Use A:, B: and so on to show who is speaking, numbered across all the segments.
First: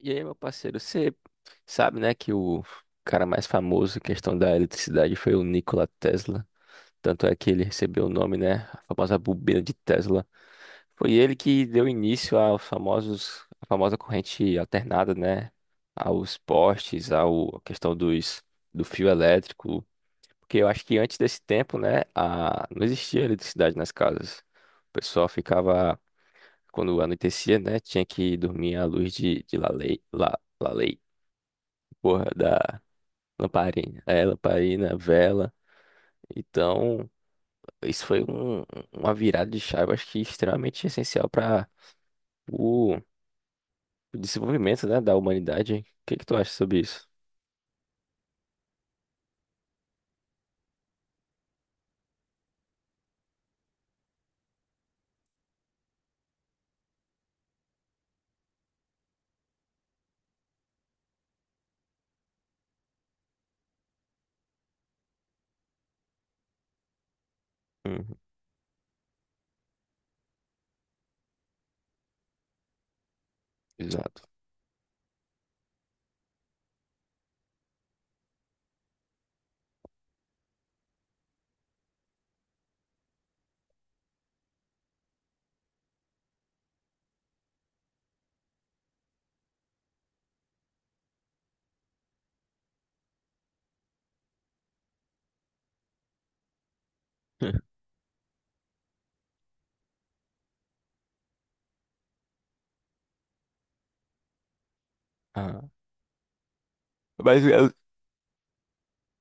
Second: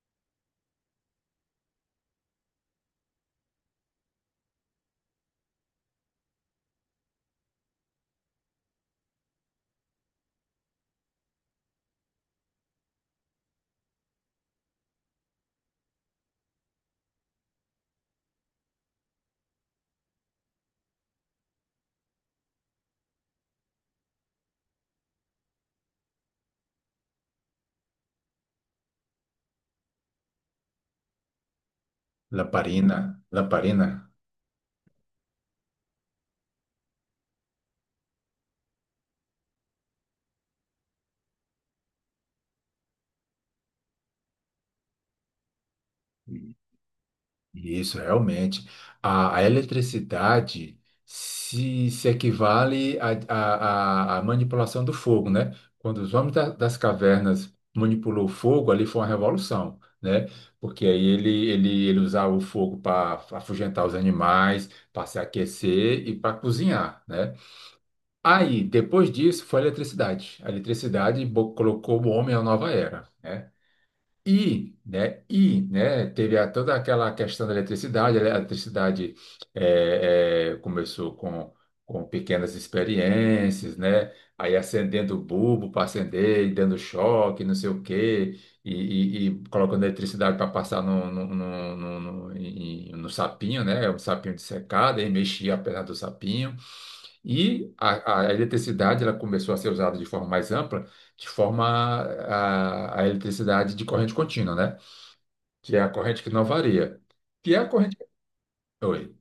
A: E aí, meu parceiro, você sabe, né, que o cara mais famoso em questão da eletricidade foi o Nikola Tesla. Tanto é que ele recebeu o nome, né, a famosa bobina de Tesla. Foi ele que deu início aos famosos, a famosa corrente alternada, né, aos postes, ao, à questão dos, do fio elétrico. Porque eu acho que antes desse tempo, né, a, não existia eletricidade nas casas. O pessoal ficava, quando anoitecia, né, tinha que dormir à luz de, de lalei. Porra, da
B: Lamparina, lamparina.
A: lamparina. É, lamparina, vela. Então, isso foi um- uma virada de chave, acho que extremamente essencial para o o desenvolvimento, né, da humanidade. O que que tu acha
B: E-
A: sobre isso?
B: Isso, realmente. A eletricidade se equivale à manipulação do fogo, né? Quando os homens das cavernas manipulou o fogo, ali foi uma revolução, né? Porque aí ele usava o fogo para afugentar os animais, para se aquecer e para cozinhar, né?
A: Uhum,
B: Aí, depois disso, foi a eletricidade. A eletricidade colocou o homem à nova era, né?
A: exato.
B: E, né, teve toda aquela questão da eletricidade, a eletricidade começou com pequenas experiências, né, aí acendendo o bulbo para acender e dando choque, não sei o quê, e colocando eletricidade para passar no sapinho, né, um sapinho de secada, e mexia a perna do sapinho. E a eletricidade ela começou a ser usada de forma mais ampla, de forma a eletricidade de corrente contínua, né?
A: Ah,
B: Que é a corrente que não varia.
A: mas
B: Que é a
A: eu-
B: corrente. Oi.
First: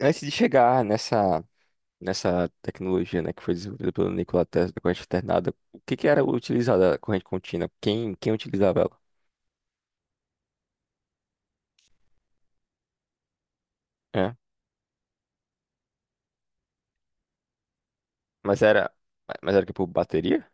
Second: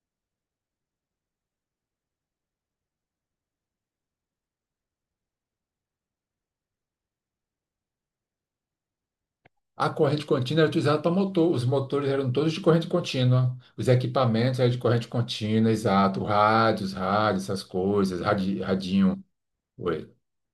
A: antes de chegar nessa, nessa tecnologia, né, que foi desenvolvida pelo Nikola Tesla, da corrente alternada, o que que era utilizada a corrente contínua? Quem, quem utilizava ela?
B: A corrente contínua era utilizada para motor. Os motores eram todos de corrente contínua. Os
A: É,
B: equipamentos eram de corrente contínua, exato. Rádios, rádios, essas coisas,
A: mas era,
B: radinho.
A: mas era que por
B: Oi.
A: bateria?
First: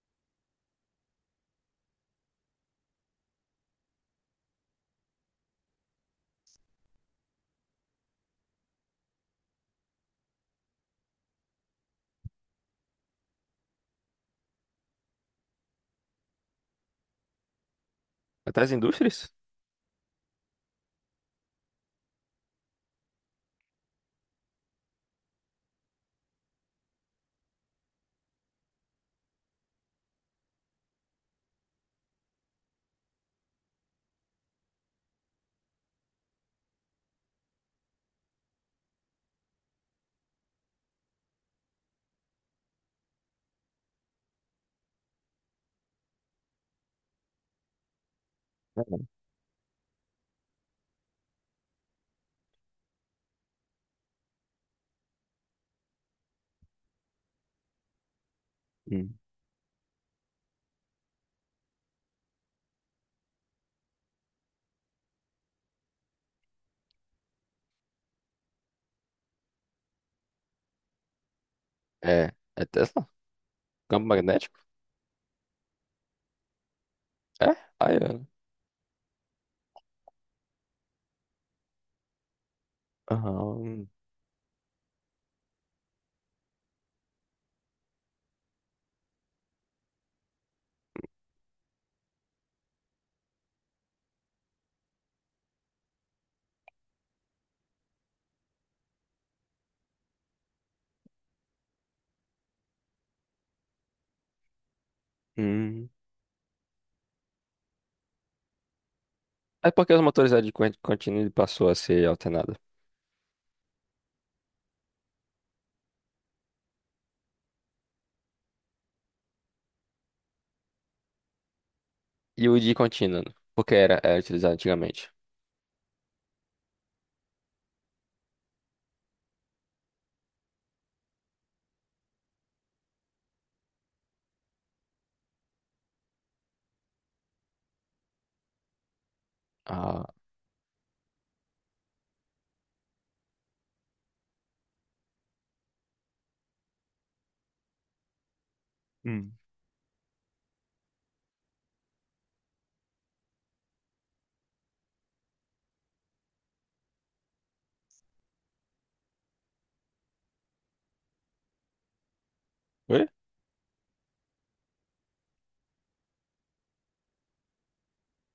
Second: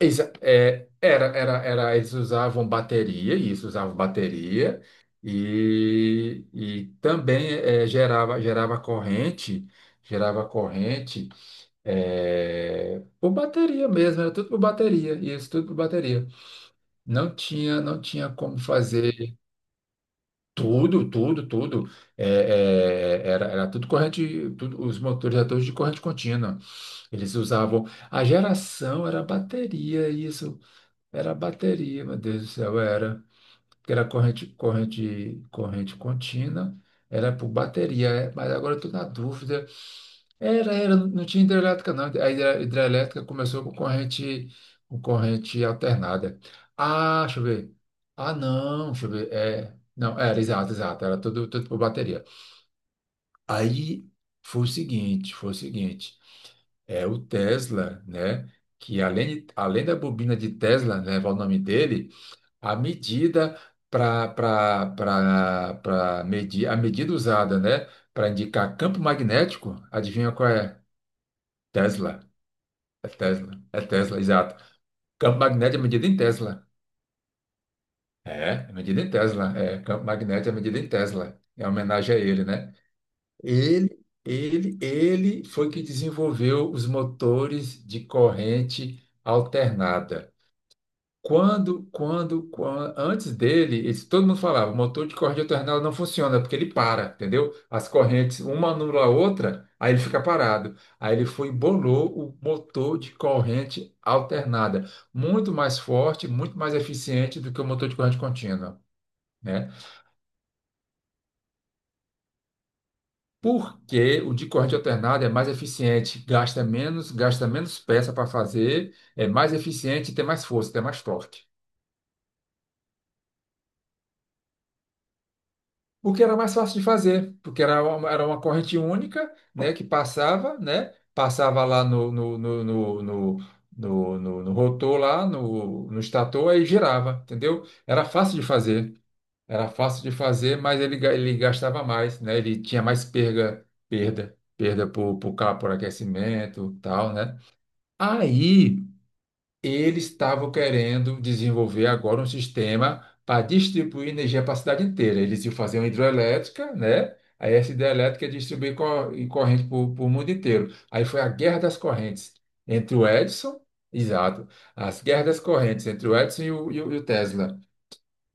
B: Eles usavam bateria, isso usavam bateria, e também gerava corrente, gerava corrente por bateria mesmo, era tudo por bateria, isso tudo por bateria. Não tinha como
A: Até as indústrias?
B: fazer tudo, tudo, tudo. é, era tudo corrente, tudo, os motores eram todos de corrente contínua. Eles usavam, a geração era bateria, isso. Era bateria, meu Deus do céu, era. Porque era corrente contínua, era por bateria, é, mas agora eu tô na dúvida. Não tinha hidrelétrica, não. A hidrelétrica começou com corrente alternada. Ah, deixa eu ver. Ah, não, deixa eu ver. É, não, era, exato, era tudo, tudo por bateria. Aí foi o seguinte, é o Tesla, né? Que
A: Uhum.
B: além da bobina de Tesla, né, levar o nome dele, a medida para medir, a medida usada, né, para indicar campo magnético, adivinha qual é? Tesla.
A: É, é
B: É
A: Tesla?
B: Tesla. É
A: Campo
B: Tesla,
A: magnético?
B: exato. Campo magnético é medida em Tesla.
A: É? Aí, é.
B: É, é medida em Tesla. É, campo magnético é medida em Tesla. É homenagem a ele, né?
A: Aham.
B: Ele foi que desenvolveu os motores de corrente alternada. Antes dele, todo mundo falava, o motor de corrente alternada não funciona, porque ele para, entendeu? As correntes, uma anula a outra, aí ele fica parado. Aí ele foi e bolou o motor de corrente alternada, muito mais
A: Hum.
B: forte, muito mais eficiente do que o motor de corrente contínua,
A: É
B: né?
A: porque os motores eram de corrente contínua e passou a ser alternada.
B: Porque o de corrente alternada é mais eficiente, gasta menos peça para fazer, é mais eficiente e tem mais força, tem mais torque.
A: E o de contínua, né? Porque era, era utilizado antigamente.
B: O que era mais fácil de fazer, porque era uma corrente única, né, que passava, né, passava lá no rotor lá, no estator, e girava, entendeu? Era fácil de fazer, era fácil
A: Ah,
B: de fazer, mas ele, ele gastava mais, né, ele tinha mais perda por, por aquecimento, tal, né? Aí
A: hum.
B: eles estavam querendo desenvolver agora um sistema para distribuir energia para a cidade inteira. Eles iam fazer uma hidroelétrica, né? Aí essa hidrelétrica ia distribuir corrente para o mundo inteiro. Aí foi a guerra das correntes entre
A: Oi?
B: o Edison, exato, as guerras das correntes entre o Edison e o Tesla,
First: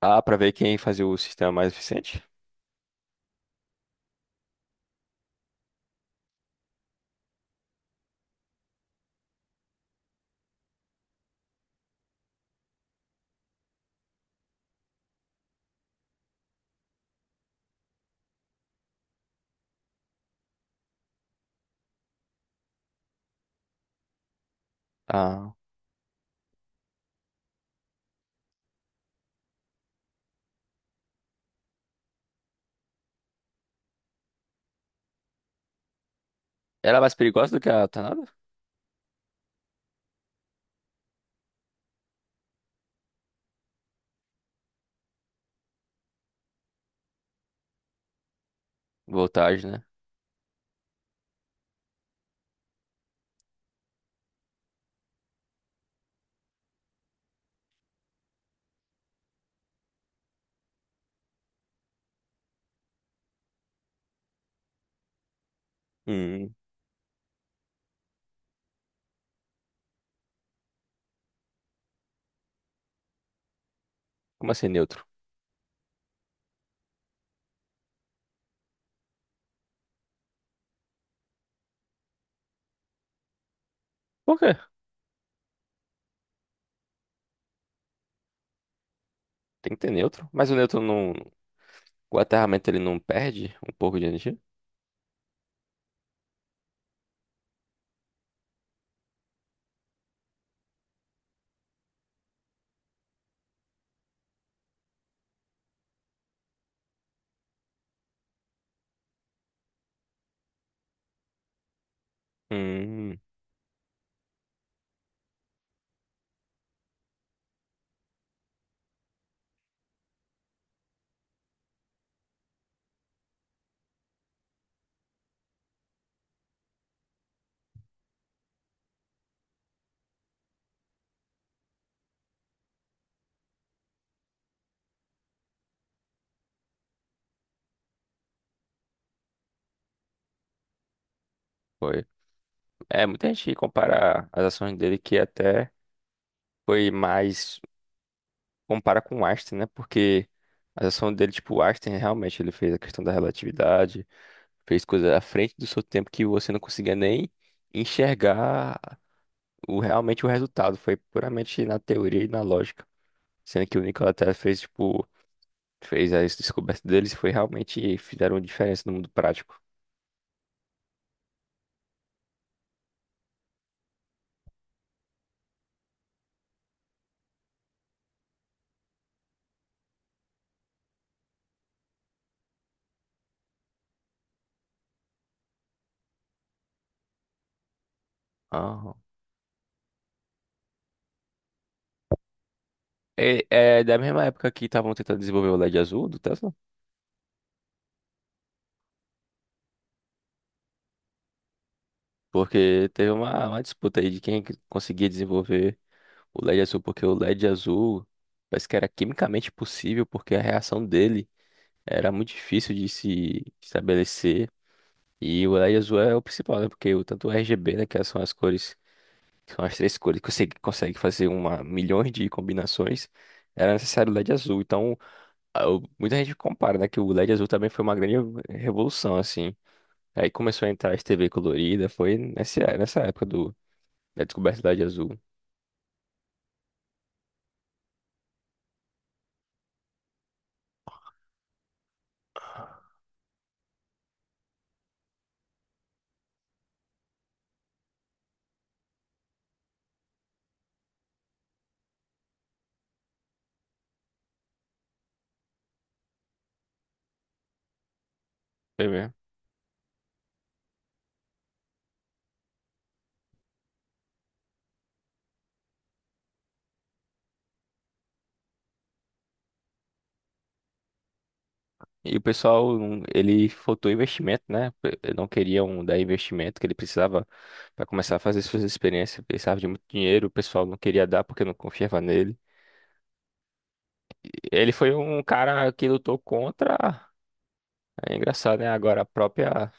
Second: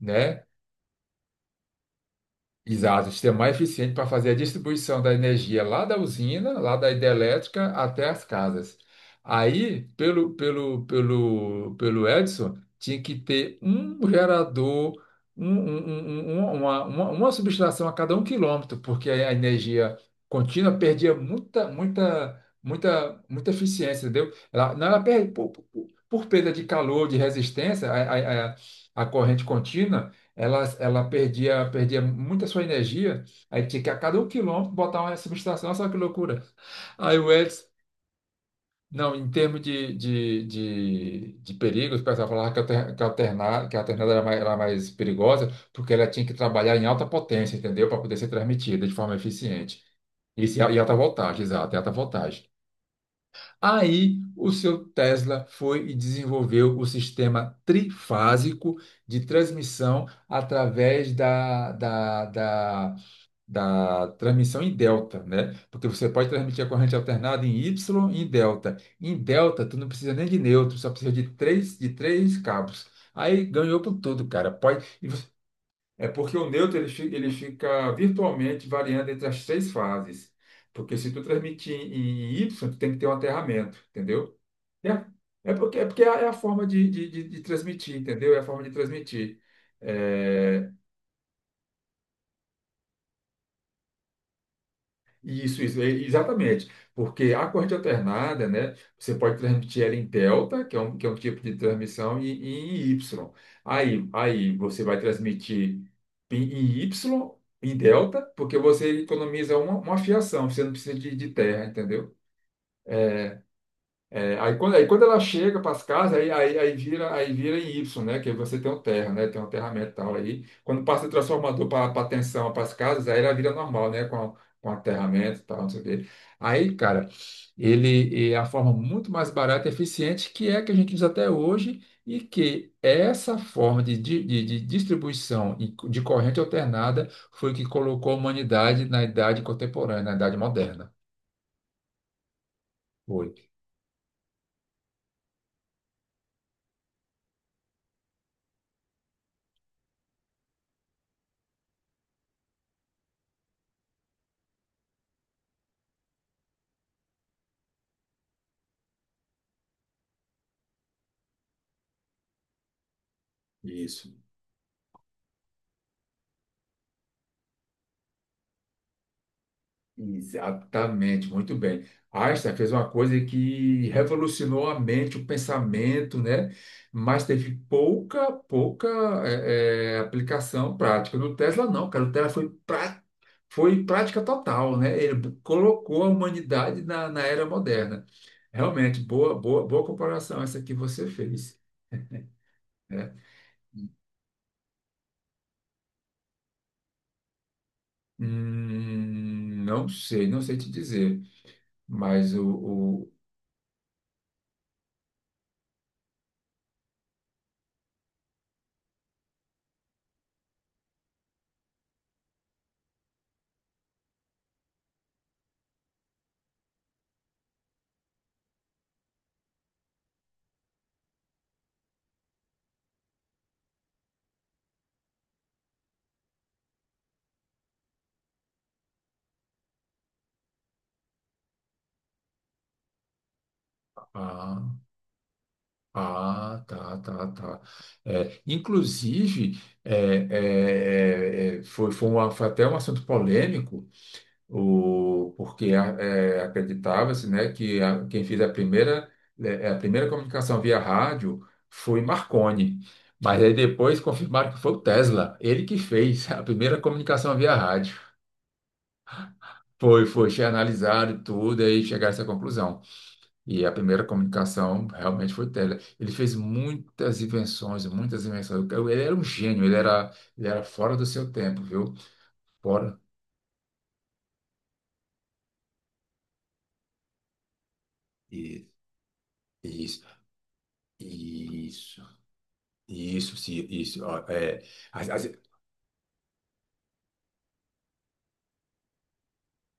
A: Ah, pra ver quem fazia o sistema mais eficiente?
B: Exato, o sistema mais eficiente para fazer a distribuição da energia lá da usina, lá da hidrelétrica até as casas. Aí, pelo Edison tinha que ter um gerador, uma subestação a cada um quilômetro, porque a energia contínua perdia muita eficiência, entendeu? Ela, não, ela perde
A: Ah,
B: por perda de calor, de resistência, a corrente contínua. Ela perdia, perdia muita sua energia, aí tinha que a cada um quilômetro botar uma subestação, olha só que loucura.
A: ela é mais
B: Aí o
A: perigosa do
B: Edson,
A: que a alternada?
B: não, em termos de perigos, o pessoal falava que a alternada era mais perigosa, porque ela tinha que trabalhar em alta potência, entendeu? Para poder ser transmitida de forma
A: Voltagem, né?
B: eficiente. Isso, e alta voltagem, exato, e alta voltagem. Aí o seu Tesla foi e desenvolveu o sistema trifásico de transmissão através da transmissão em delta, né? Porque você pode
A: Hum.
B: transmitir a corrente alternada em Y e em delta. Em delta, tu não precisa nem de neutro, só precisa de três cabos. Aí ganhou por tudo,
A: Como
B: cara.
A: assim
B: Pode,
A: neutro?
B: e você é porque o neutro ele, ele fica virtualmente variando entre as três fases. Porque se tu transmitir em Y, tu tem que ter um aterramento,
A: Por
B: entendeu?
A: quê?
B: É, é porque é a forma de transmitir, entendeu? É a forma de transmitir.
A: Tem que ter neutro. Mas o
B: É,
A: neutro não. O aterramento ele não perde um pouco de energia?
B: isso, exatamente. Porque a corrente alternada, né, você pode transmitir ela em delta, que é um tipo de transmissão, e em Y. Aí você vai transmitir em, em Y, em delta, porque você economiza uma fiação, você não precisa de terra, entendeu?
A: Hum.
B: É, aí quando ela chega para as casas, aí vira em Y, né? Que aí você tem o terra, né? Tem um terra metal aí. Quando passa o transformador para a tensão, para as casas, aí ela vira normal, né? Com, com aterramento e tal, não sei o quê. Aí, cara, ele é a forma muito mais barata e eficiente que é a que a gente usa até hoje e que essa forma de distribuição e de corrente alternada foi o que colocou a humanidade na idade contemporânea, na idade moderna.
A: Foi. É, muita
B: Foi.
A: gente compara as ações dele que é até. Foi mais. Compara com Einstein, né? Porque a ação dele, tipo, Einstein realmente ele fez a questão da relatividade, fez coisas à frente do seu tempo que você não conseguia nem enxergar o, realmente o resultado. Foi puramente na teoria e na lógica. Sendo que o
B: Isso.
A: Nikola Tesla fez, tipo, fez as descobertas deles e foi realmente fizeram diferença no mundo prático.
B: Exatamente, muito bem. Einstein fez uma coisa que revolucionou a mente, o pensamento, né? Mas teve pouca aplicação prática. No Tesla, não, cara. O Tesla foi, pra, foi prática total, né? Ele colocou a humanidade na, na era moderna.
A: Ah.
B: Realmente, boa comparação essa que você fez, né?
A: É, é da mesma época que estavam tentando desenvolver o LED azul do Tesla,
B: Não sei, não sei te dizer, mas
A: porque teve uma disputa aí de quem que conseguia desenvolver. O LED azul, porque o LED azul parece que era quimicamente possível, porque a reação dele era muito difícil de se estabelecer. E o LED azul é o principal, né? Porque o, tanto o RGB, né, que são as cores, que são as três cores que você consegue fazer uma, milhões de combinações, era necessário o LED azul. Então, muita gente compara, né, que o LED azul também foi uma grande revolução, assim. Aí começou a entrar as TV colorida, foi nessa, nessa época do, da
B: a-
A: descoberta do LED azul.
B: ah, tá, tá, tá. É, inclusive, foi até um assunto polêmico, o, porque é, acreditava-se, né, que quem fez a primeira, é, a primeira comunicação via rádio foi Marconi. Mas aí depois confirmaram que foi o Tesla, ele que fez a primeira comunicação via rádio.
A: Foi mesmo.
B: Analisado e tudo, aí chegaram a essa conclusão. E a primeira comunicação realmente foi tele. Ele fez muitas invenções, muitas invenções. Ele era um gênio, ele era fora do seu tempo, viu?
A: E o pessoal,
B: Fora.
A: ele faltou investimento, né? Não queriam dar investimento que ele precisava para começar a fazer suas
B: E,
A: experiências. Precisava de muito
B: isso,
A: dinheiro, o pessoal não queria dar porque não confiava
B: isso,
A: nele.
B: isso, isso. Ó, é,
A: Ele foi
B: as-
A: um
B: as-
A: cara que lutou contra. É engraçado, né? Agora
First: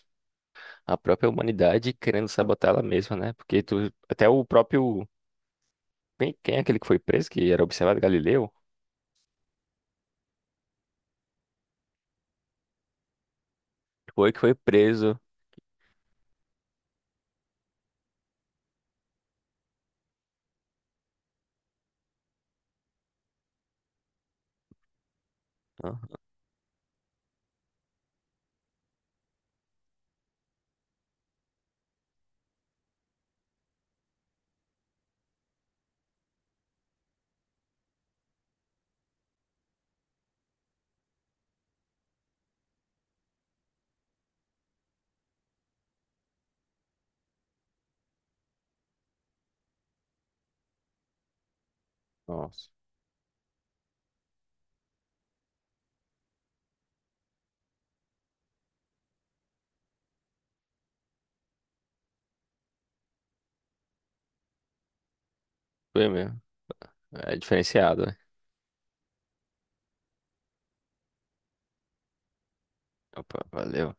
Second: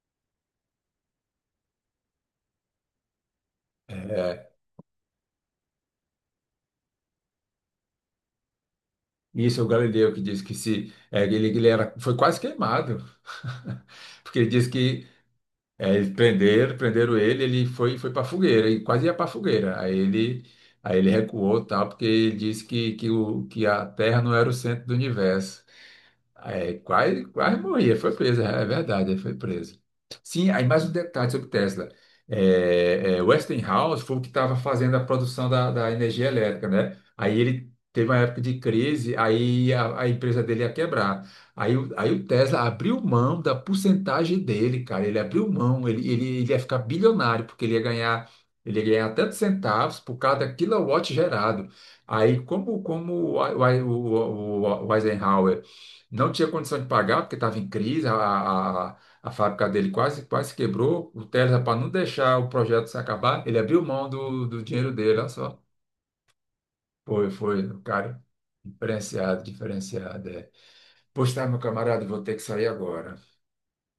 A: a própria humanidade querendo sabotar ela mesma, né? Porque tu, até o
B: é,
A: próprio. Quem, quem é aquele que foi preso, que era observado Galileu?
B: isso é o Galileu que disse que se, é, ele era, foi quase queimado.
A: Foi que
B: Porque ele
A: foi
B: disse que,
A: preso.
B: é, eles prenderam, prenderam ele, ele foi, foi para fogueira, e quase ia para fogueira. Aí ele recuou, tal, porque ele disse que a Terra não era o centro do universo.
A: Ah,
B: É, quase, quase morria, foi presa, é verdade, foi presa. Sim, aí mais um detalhe sobre Tesla. Westinghouse foi o que estava fazendo a produção da energia elétrica, né? Aí ele teve uma época de crise, aí a empresa dele ia quebrar. Aí o Tesla abriu mão da porcentagem dele, cara. Ele abriu mão, ele ia ficar bilionário, porque ele ia ganhar tantos centavos por cada quilowatt gerado. Aí,
A: nossa.
B: como, o Eisenhower. Não tinha condição de pagar, porque estava em crise, a fábrica dele quase, quase quebrou. O Tesla, para não deixar o projeto se acabar, ele abriu mão do dinheiro dele, olha só.
A: Foi mesmo. É
B: O
A: diferenciado, né?
B: cara. Diferenciado, diferenciado. É. Pois tá, meu camarada, vou ter que sair agora.
A: Opa, valeu.